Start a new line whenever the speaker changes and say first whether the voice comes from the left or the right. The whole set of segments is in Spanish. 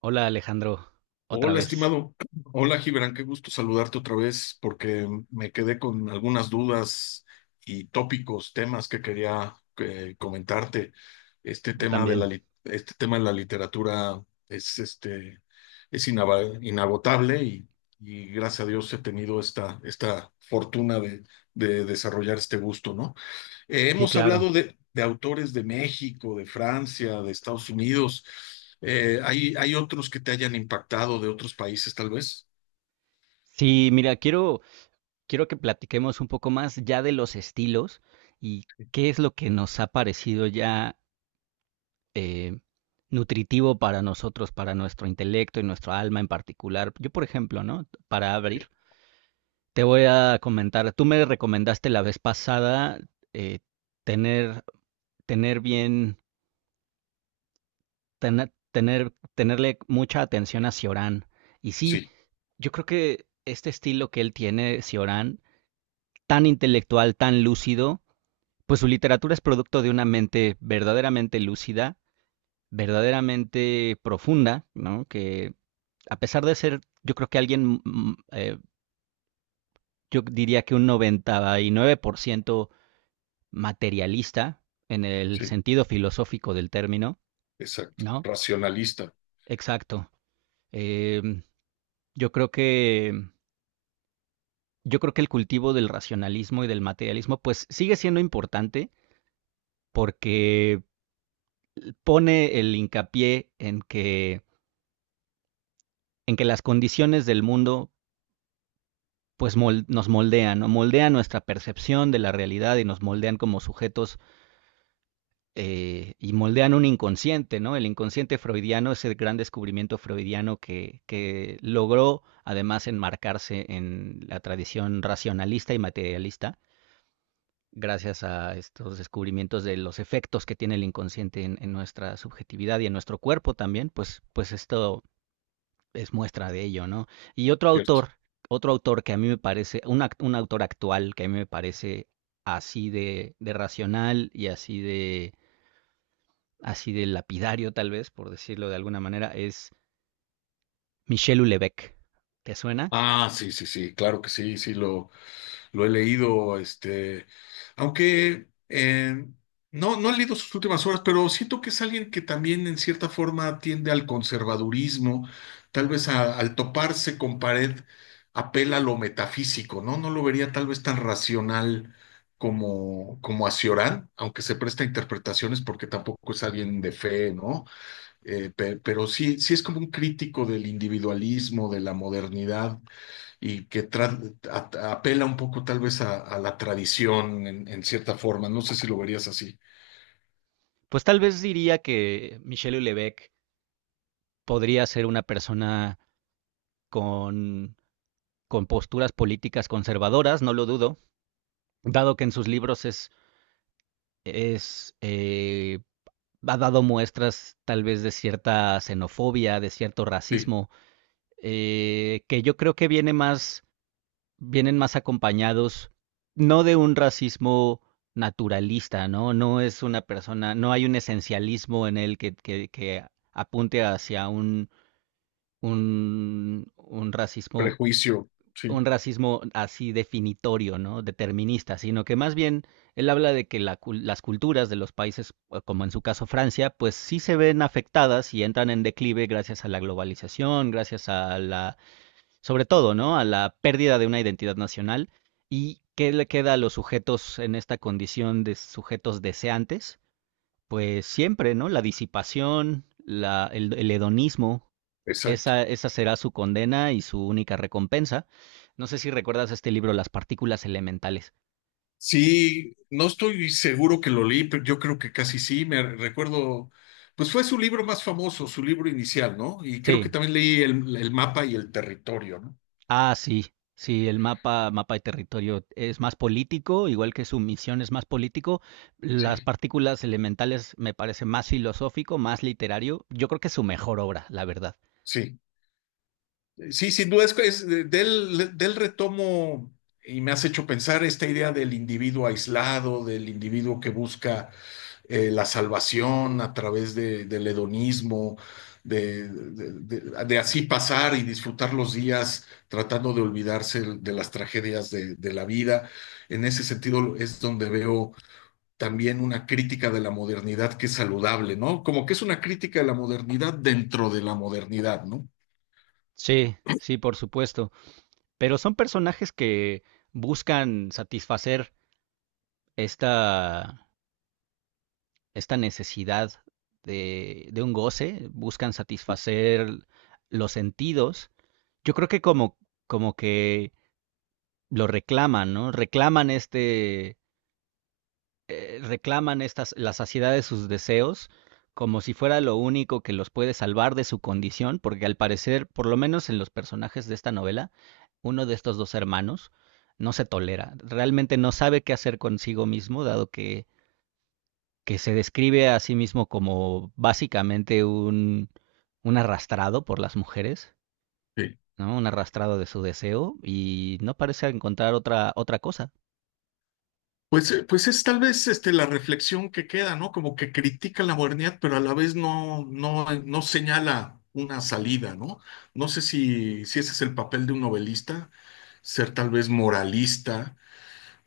right: Hola, Alejandro, otra
left: Hola,
right: vez.
left: estimado. Hola, Gibran. Qué gusto saludarte otra vez porque me quedé con algunas dudas y tópicos, temas que quería comentarte. Este
right: Yo
left: tema de
right: también.
left: este tema de la literatura es, es inagotable y gracias a Dios he tenido esta fortuna de desarrollar este gusto, ¿no?
right: Sí,
left: Hemos
right: claro.
left: hablado de autores de México, de Francia, de Estados Unidos. ¿ hay otros que te hayan impactado de otros países, tal vez?
right: Sí, mira, quiero, quiero que platiquemos un poco más ya de los estilos y qué es lo que nos ha parecido ya eh, nutritivo para nosotros, para nuestro intelecto y nuestro alma en particular. Yo, por ejemplo, ¿no? Para
left: Sí,
right: abrir, te voy a comentar, tú me recomendaste la vez pasada, eh, tener, tener bien, tenerle mucha atención a Ciorán. Y sí,
left: sí,
right: yo creo que este estilo que él tiene, Cioran, tan intelectual, tan lúcido, pues su literatura es producto de una mente verdaderamente lúcida, verdaderamente profunda, ¿no? Que a pesar de ser, yo creo que alguien, yo diría que un 99% materialista en el
left: sí,
right: sentido filosófico del término,
left: exacto.
right: ¿no?
left: Racionalista,
right: Exacto. Eh, yo creo que el cultivo del racionalismo y del materialismo pues sigue siendo importante, porque pone el hincapié en que las condiciones del mundo pues nos moldean, ¿no? Moldean nuestra percepción de la realidad y nos moldean como sujetos, y moldean un inconsciente, ¿no? El inconsciente freudiano es el gran descubrimiento freudiano que logró además enmarcarse en la tradición racionalista y materialista gracias a estos descubrimientos de los efectos que tiene el inconsciente en nuestra subjetividad y en nuestro cuerpo también, pues, pues esto es muestra de ello, ¿no? Y
left: ¿cierto?
right: otro autor que a mí me parece, un autor actual que a mí me parece así de racional y así de lapidario, tal vez, por decirlo de alguna manera, es Michel Houellebecq. ¿Te suena?
left: Ah, sí, sí, sí, claro que sí, lo he leído, aunque no, no he leído sus últimas obras, pero siento que es alguien que también en cierta forma tiende al conservadurismo, tal vez al toparse con pared apela a lo metafísico, ¿no? No lo vería tal vez tan racional como, como a Ciorán, aunque se presta a interpretaciones porque tampoco es alguien de fe, ¿no? Pero sí, sí es como un crítico del individualismo, de la modernidad y que apela un poco tal vez a la tradición en cierta forma. No sé si lo verías así.
right: Pues tal vez diría que Michel Houellebecq podría ser una persona con, con posturas políticas conservadoras, no lo dudo, dado que en sus libros es ha dado muestras tal vez de cierta xenofobia, de cierto
left: Sí,
right: racismo, que yo creo que viene más, vienen más acompañados no de un racismo naturalista, ¿no? No es una persona, no hay un esencialismo en él que apunte hacia un, un racismo,
left: prejuicio, sí,
right: un racismo así definitorio, ¿no? Determinista, sino que más bien él habla de que las culturas de los países, como en su caso Francia, pues sí se ven afectadas y entran en declive gracias a la globalización, gracias a sobre todo, ¿no? A la pérdida de una identidad nacional. ¿Y qué le queda a los sujetos en esta condición de sujetos deseantes? Pues siempre, ¿no? La disipación, el hedonismo,
left: exacto.
right: esa será su condena y su única recompensa. No sé si recuerdas este libro, Las partículas elementales.
left: Sí, no estoy seguro que lo leí, pero yo creo que casi sí. Me recuerdo, pues fue su libro más famoso, su libro inicial, ¿no? Y creo que
right: Sí,
left: también leí el mapa y el territorio, ¿no?
right: ah, sí, sí, el mapa, mapa de territorio es más político, igual que su misión es más político. Las
left: Sí.
right: partículas elementales me parece más filosófico, más literario. Yo creo que es su mejor obra, la verdad.
left: Sí, sí, sin duda es del retomo y me has hecho pensar esta idea del individuo aislado, del individuo que busca la salvación a través del hedonismo, de, de- de así pasar y disfrutar los días tratando de olvidarse de las tragedias de la vida. En ese sentido es donde veo también una crítica de la modernidad que es saludable, ¿no? Como que es una crítica de la modernidad dentro de la modernidad, ¿no?
right: Sí, sí, por supuesto. Pero son personajes que buscan satisfacer esta, esta necesidad de un goce, buscan satisfacer los sentidos. Yo creo que como, como que lo reclaman, ¿no? Reclaman este, reclaman estas, la saciedad de sus deseos, como si fuera lo único que los puede salvar de su condición, porque al parecer, por lo menos en los personajes de esta novela, uno de estos dos hermanos no se tolera, realmente no sabe qué hacer consigo mismo, dado que se describe a sí mismo como básicamente un arrastrado por las mujeres, ¿no? Un arrastrado de su deseo y no parece encontrar otra, otra cosa.
left: Pues, pues es tal vez la reflexión que queda, ¿no? Como que critica la modernidad, pero a la vez no señala una salida, ¿no? No sé si, si ese es el papel de un novelista, ser tal vez moralista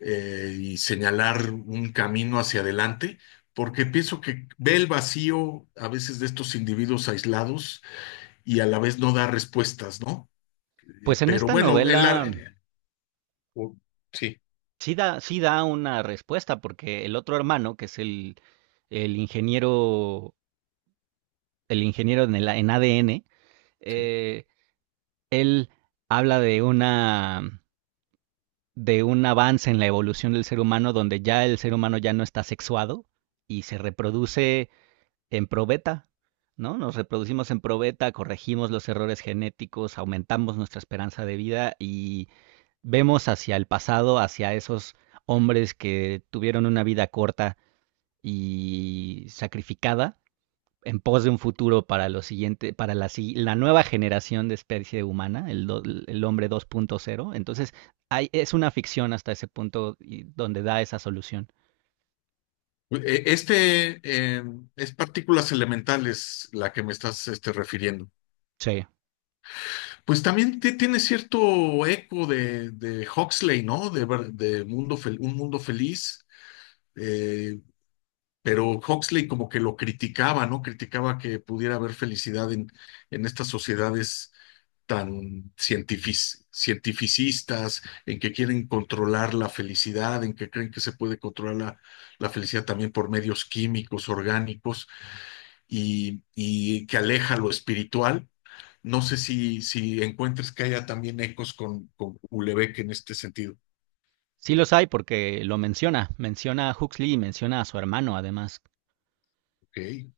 left: y señalar un camino hacia adelante, porque pienso que ve el vacío a veces de estos individuos aislados y a la vez no da respuestas, ¿no?
right: Pues en
left: Pero
right: esta
left: bueno, en la...
right: novela
left: Sí,
right: sí da, sí da una respuesta porque el otro hermano, que es el ingeniero, el ingeniero en ADN,
left: sí.
right: eh, él habla de una, de un avance en la evolución del ser humano donde ya el ser humano ya no está sexuado y se reproduce en probeta, ¿no? Nos reproducimos en probeta, corregimos los errores genéticos, aumentamos nuestra esperanza de vida y vemos hacia el pasado, hacia esos hombres que tuvieron una vida corta y sacrificada en pos de un futuro para lo siguiente, para la, si-, la nueva generación de especie humana, el hombre 2.0. Entonces, hay, es una ficción hasta ese punto donde da esa solución.
left: Este es partículas elementales la que me estás refiriendo.
right: Sí,
left: Pues también tiene cierto eco de Huxley, ¿no? De mundo un mundo feliz, eh, pero Huxley como que lo criticaba, ¿no? Criticaba que pudiera haber felicidad en estas sociedades tan cientificistas, en que quieren controlar la felicidad, en que creen que se puede controlar la felicidad también por medios químicos, orgánicos, y que aleja lo espiritual. No sé si, si encuentres que haya también ecos con Ulebeck en este sentido.
right: sí los hay porque lo menciona, menciona a Huxley y menciona a su hermano además.
left: Okay.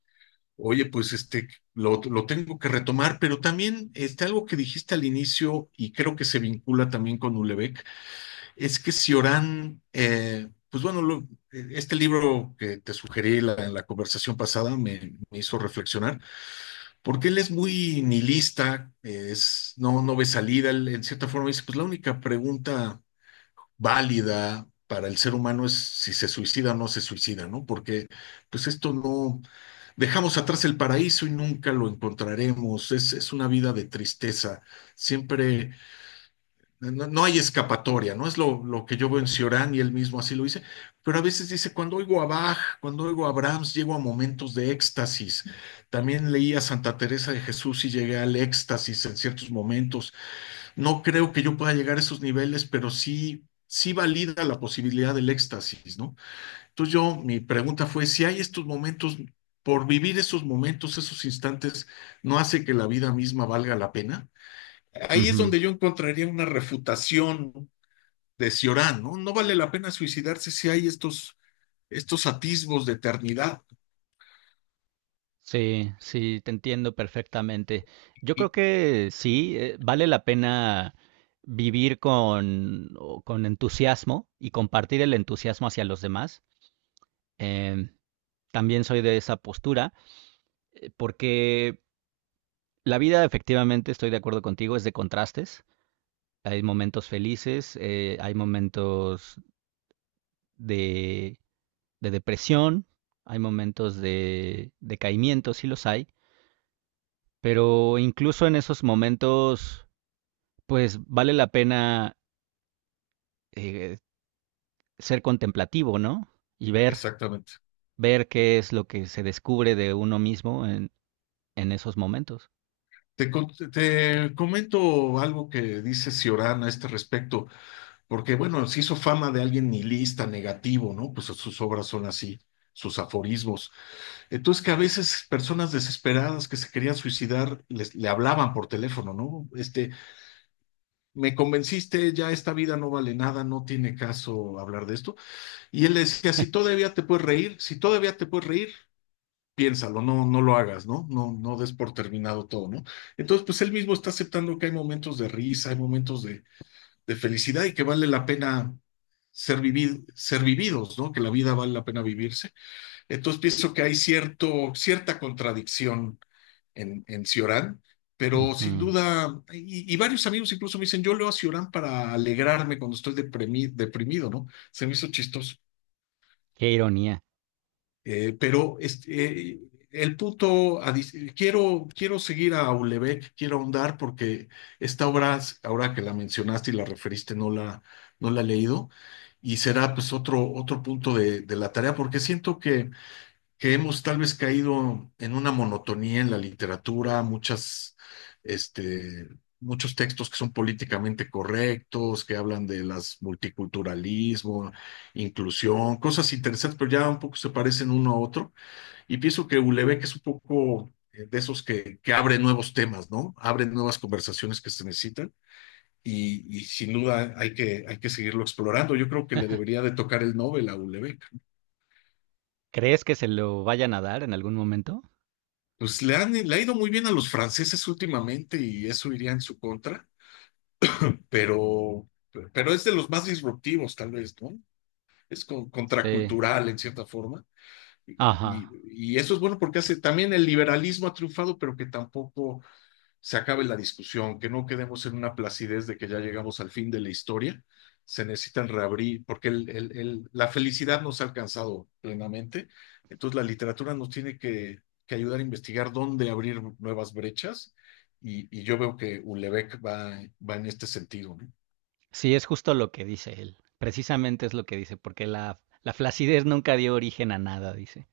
left: Oye, pues lo tengo que retomar, pero también algo que dijiste al inicio y creo que se vincula también con Ulebeck, es que si pues bueno, lo, este libro que te sugerí en la conversación pasada me, me hizo reflexionar, porque él es muy nihilista, es, no, no ve salida, él en cierta forma dice, pues la única pregunta válida para el ser humano es si se suicida o no se suicida, ¿no? Porque pues esto no, dejamos atrás el paraíso y nunca lo encontraremos, es una vida de tristeza, siempre no, no hay escapatoria, ¿no? Es lo que yo veo en Ciorán y él mismo así lo dice, pero a veces dice, cuando oigo a Bach, cuando oigo a Brahms, llego a momentos de éxtasis. También leí a Santa Teresa de Jesús y llegué al éxtasis en ciertos momentos. No creo que yo pueda llegar a esos niveles, pero sí, sí valida la posibilidad del éxtasis, ¿no? Entonces yo, mi pregunta fue, si hay estos momentos, por vivir esos momentos, esos instantes, ¿no hace que la vida misma valga la pena? Ahí es
right: Ujú.
left: donde yo encontraría una refutación de Ciorán, ¿no? No vale la pena suicidarse si hay estos, estos atisbos de eternidad.
right: Sí, sí, te entiendo perfectamente. Yo creo
left: Y,
right: que sí, vale la pena vivir con, con entusiasmo y compartir el entusiasmo hacia los demás. Em, también soy de esa postura, porque la vida, efectivamente, estoy de acuerdo contigo, es de contrastes. Hay momentos felices, hay momentos de de depresión, hay momentos de decaimiento, sí los hay, pero incluso en esos momentos, pues vale la pena, eh, ser contemplativo, ¿no? Y ver,
left: exactamente.
right: ver qué es lo que se descubre de uno mismo en esos momentos.
left: Te, te comento algo que dice Ciorán a este respecto, porque bueno, se hizo fama de alguien nihilista, negativo, ¿no? Pues sus obras son así, sus aforismos. Entonces que a veces personas desesperadas que se querían suicidar le hablaban por teléfono, ¿no? Este, me convenciste, ya esta vida no vale nada, no tiene caso hablar de esto. Y él le decía, si todavía te puedes reír, si todavía te puedes reír, piénsalo, no, no lo hagas, ¿no? No, no des por terminado todo, ¿no? Entonces, pues él mismo está aceptando que hay momentos de risa, hay momentos de felicidad y que vale la pena ser, vivid, ser vividos, ¿no? Que la vida vale la pena vivirse. Entonces, pienso que hay cierto, cierta contradicción en Ciorán, pero sin
right: Ujú.
left: duda, y, varios amigos incluso me dicen, yo leo a Ciorán para alegrarme cuando estoy deprimido, ¿no? Se me hizo chistoso.
right: Qué ironía.
left: Pero el punto, quiero, quiero seguir a Aulebec, quiero ahondar porque esta obra, ahora que la mencionaste y la referiste, no no la he leído y será pues otro, otro punto de la tarea porque siento que hemos tal vez caído en una monotonía en la literatura, este, muchos textos que son políticamente correctos, que hablan de las multiculturalismo, inclusión, cosas interesantes, pero ya un poco se parecen uno a otro. Y pienso que Ulebeck es un poco de esos que abre nuevos temas, ¿no? Abre nuevas conversaciones que se necesitan. Y sin duda hay que seguirlo explorando. Yo creo que le debería de tocar el Nobel a Ulebeck.
right: ¿Crees que se lo vayan a dar en algún momento?
left: Pues le han, le ha ido muy bien a los franceses últimamente y eso iría en su contra, pero, pero es de los más disruptivos, tal vez, ¿no? Es
right: Sí.
left: contracultural en cierta forma. Y,
right: Ajá.
left: y eso es bueno porque hace también el liberalismo ha triunfado, pero que tampoco se acabe la discusión, que no quedemos en una placidez de que ya llegamos al fin de la historia. Se necesitan reabrir, porque la felicidad nos ha alcanzado plenamente. Entonces la literatura nos tiene que ayudar a investigar dónde abrir nuevas brechas y yo veo que Ulebeck va, va en este sentido, ¿no?
right: Sí, es justo lo que dice él. Precisamente es lo que dice, porque la flacidez nunca dio origen a nada, dice.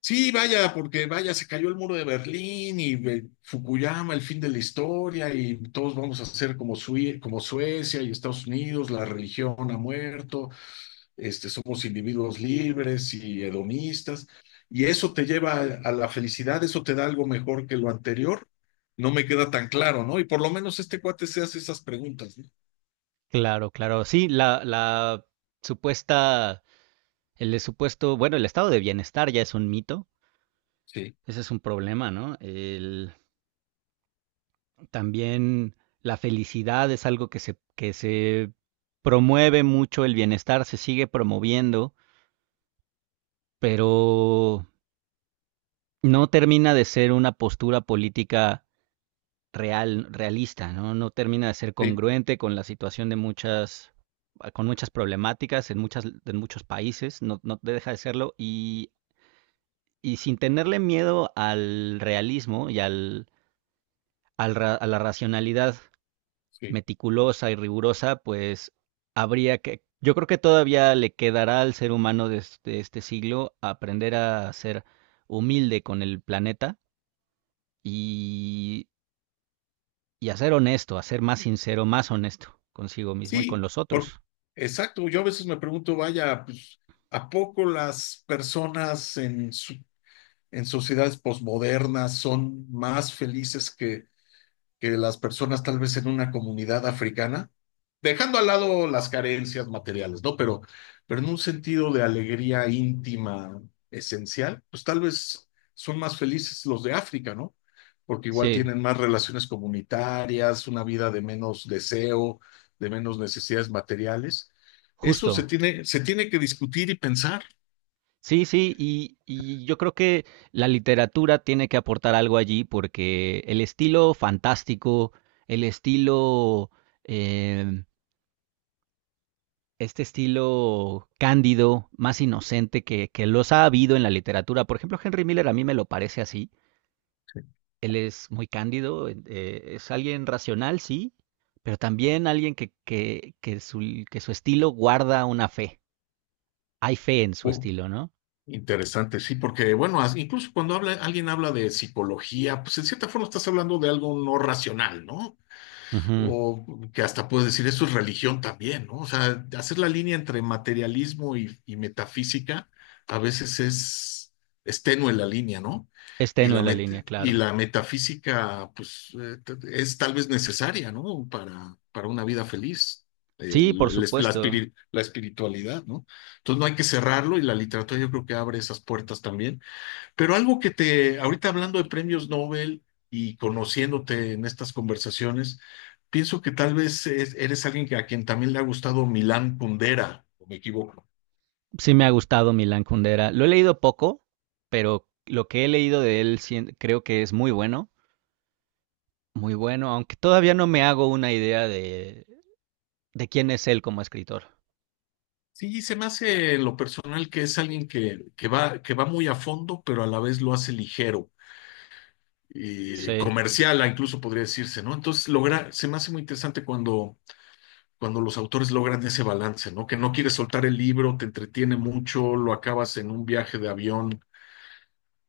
left: Sí, vaya, porque vaya, se cayó el muro de Berlín y Fukuyama, el fin de la historia, y todos vamos a ser como Suecia y Estados Unidos, la religión ha muerto, este, somos individuos libres y hedonistas, y eso te lleva a la felicidad, eso te da algo mejor que lo anterior. No me queda tan claro, ¿no? Y por lo menos este cuate se hace esas preguntas, ¿no?
right: Claro, claro. Sí, supuesta, el supuesto, bueno, el estado de bienestar ya es un mito.
left: Sí,
right: Ese es un problema, ¿no? El, también la felicidad es algo que que se promueve mucho, el bienestar se sigue promoviendo, pero no termina de ser una postura política real, realista, ¿no? No termina de ser
left: sí,
right: congruente con la situación de muchas, con muchas problemáticas en muchas, en muchos países, no, no deja de serlo, y sin tenerle miedo al realismo y a la racionalidad
left: sí.
right: meticulosa y rigurosa, pues habría que... Yo creo que todavía le quedará al ser humano de este, este siglo aprender a ser humilde con el planeta y, y a ser honesto, a ser más sincero, más honesto consigo mismo y con
left: Sí,
right: los
left: por,
right: otros.
left: exacto. Yo a veces me pregunto, vaya, pues, ¿a poco las personas en sociedades posmodernas son más felices que las personas tal vez en una comunidad africana, dejando al lado las carencias materiales, ¿no? Pero en un sentido de alegría íntima esencial, pues tal vez son más felices los de África, ¿no? Porque igual
right: Sí,
left: tienen más relaciones comunitarias, una vida de menos deseo, de menos necesidades materiales. Eso
right: justo.
left: se tiene que discutir y pensar.
right: Sí, sí, y yo creo que la literatura tiene que aportar algo allí porque el estilo fantástico, el estilo, em, este estilo cándido, más inocente que los ha habido en la literatura. Por ejemplo, Henry Miller a mí me lo parece así. Él es muy cándido, es alguien racional, sí, pero también alguien que su estilo guarda una fe. Hay fe en su
left: O-
right: estilo, ¿no?
left: Interesante, sí, porque bueno, incluso cuando habla, alguien habla de psicología, pues en cierta forma estás hablando de algo no racional, ¿no?
right: Ujú.
left: O que hasta puedes decir eso es religión también, ¿no? O sea, hacer la línea entre materialismo y metafísica a veces es tenue la línea, ¿no?
right: Es
left: Y
right: tenue la línea,
left: y
right: claro.
left: la metafísica, pues, es tal vez necesaria, ¿no? Para una vida feliz,
right: Sí, por
left: el esp- la,
right: supuesto.
left: espiri- la espiritualidad, ¿no? Entonces no hay que cerrarlo y la literatura yo creo que abre esas puertas también, pero algo que te, ahorita hablando de premios Nobel y conociéndote en estas conversaciones, pienso que tal vez eres alguien a quien también le ha gustado Milán Kundera, o me equivoco.
right: Sí me ha gustado Milan Kundera. Lo he leído poco, pero lo que he leído de él creo que es muy bueno, muy bueno, aunque todavía no me hago una idea de quién es él como escritor.
left: Sí, se me hace en lo personal que es alguien que va muy a fondo, pero a la vez lo hace ligero, y
right: Sí,
left: comercial, incluso podría decirse, ¿no? Entonces, logra, se me hace muy interesante cuando, cuando los autores logran ese balance, ¿no? Que no quieres soltar el libro, te entretiene mucho, lo acabas en un viaje de avión,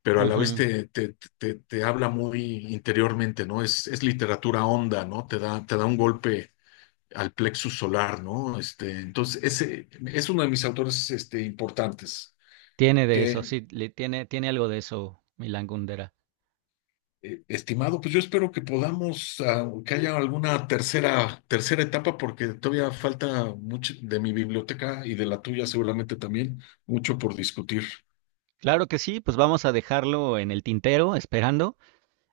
left: pero a la vez
right: ujú.
left: te habla muy interiormente, ¿no? Es literatura honda, ¿no? Te da un golpe al plexus solar, ¿no? Este, entonces, ese es uno de mis autores importantes,
right: Tiene de eso,
left: que,
right: sí, le tiene, tiene algo de eso Milan Kundera.
left: estimado, pues yo espero que podamos, ah, que haya alguna tercera, tercera etapa, porque todavía falta mucho de mi biblioteca y de la tuya seguramente también, mucho por discutir.
right: Claro que sí, pues vamos a dejarlo en el tintero, esperando,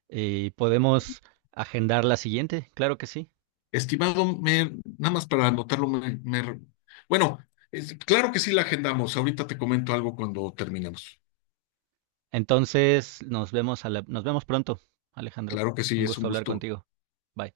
right: y podemos agendar la siguiente, claro que sí.
left: Estimado, nada más para anotarlo, bueno, claro que sí la agendamos. Ahorita te comento algo cuando terminemos.
right: Entonces, nos vemos a nos vemos pronto, Alejandro.
left: Claro que
right: Un
left: sí, es un
right: gusto hablar
left: gusto.
right: contigo. Bye.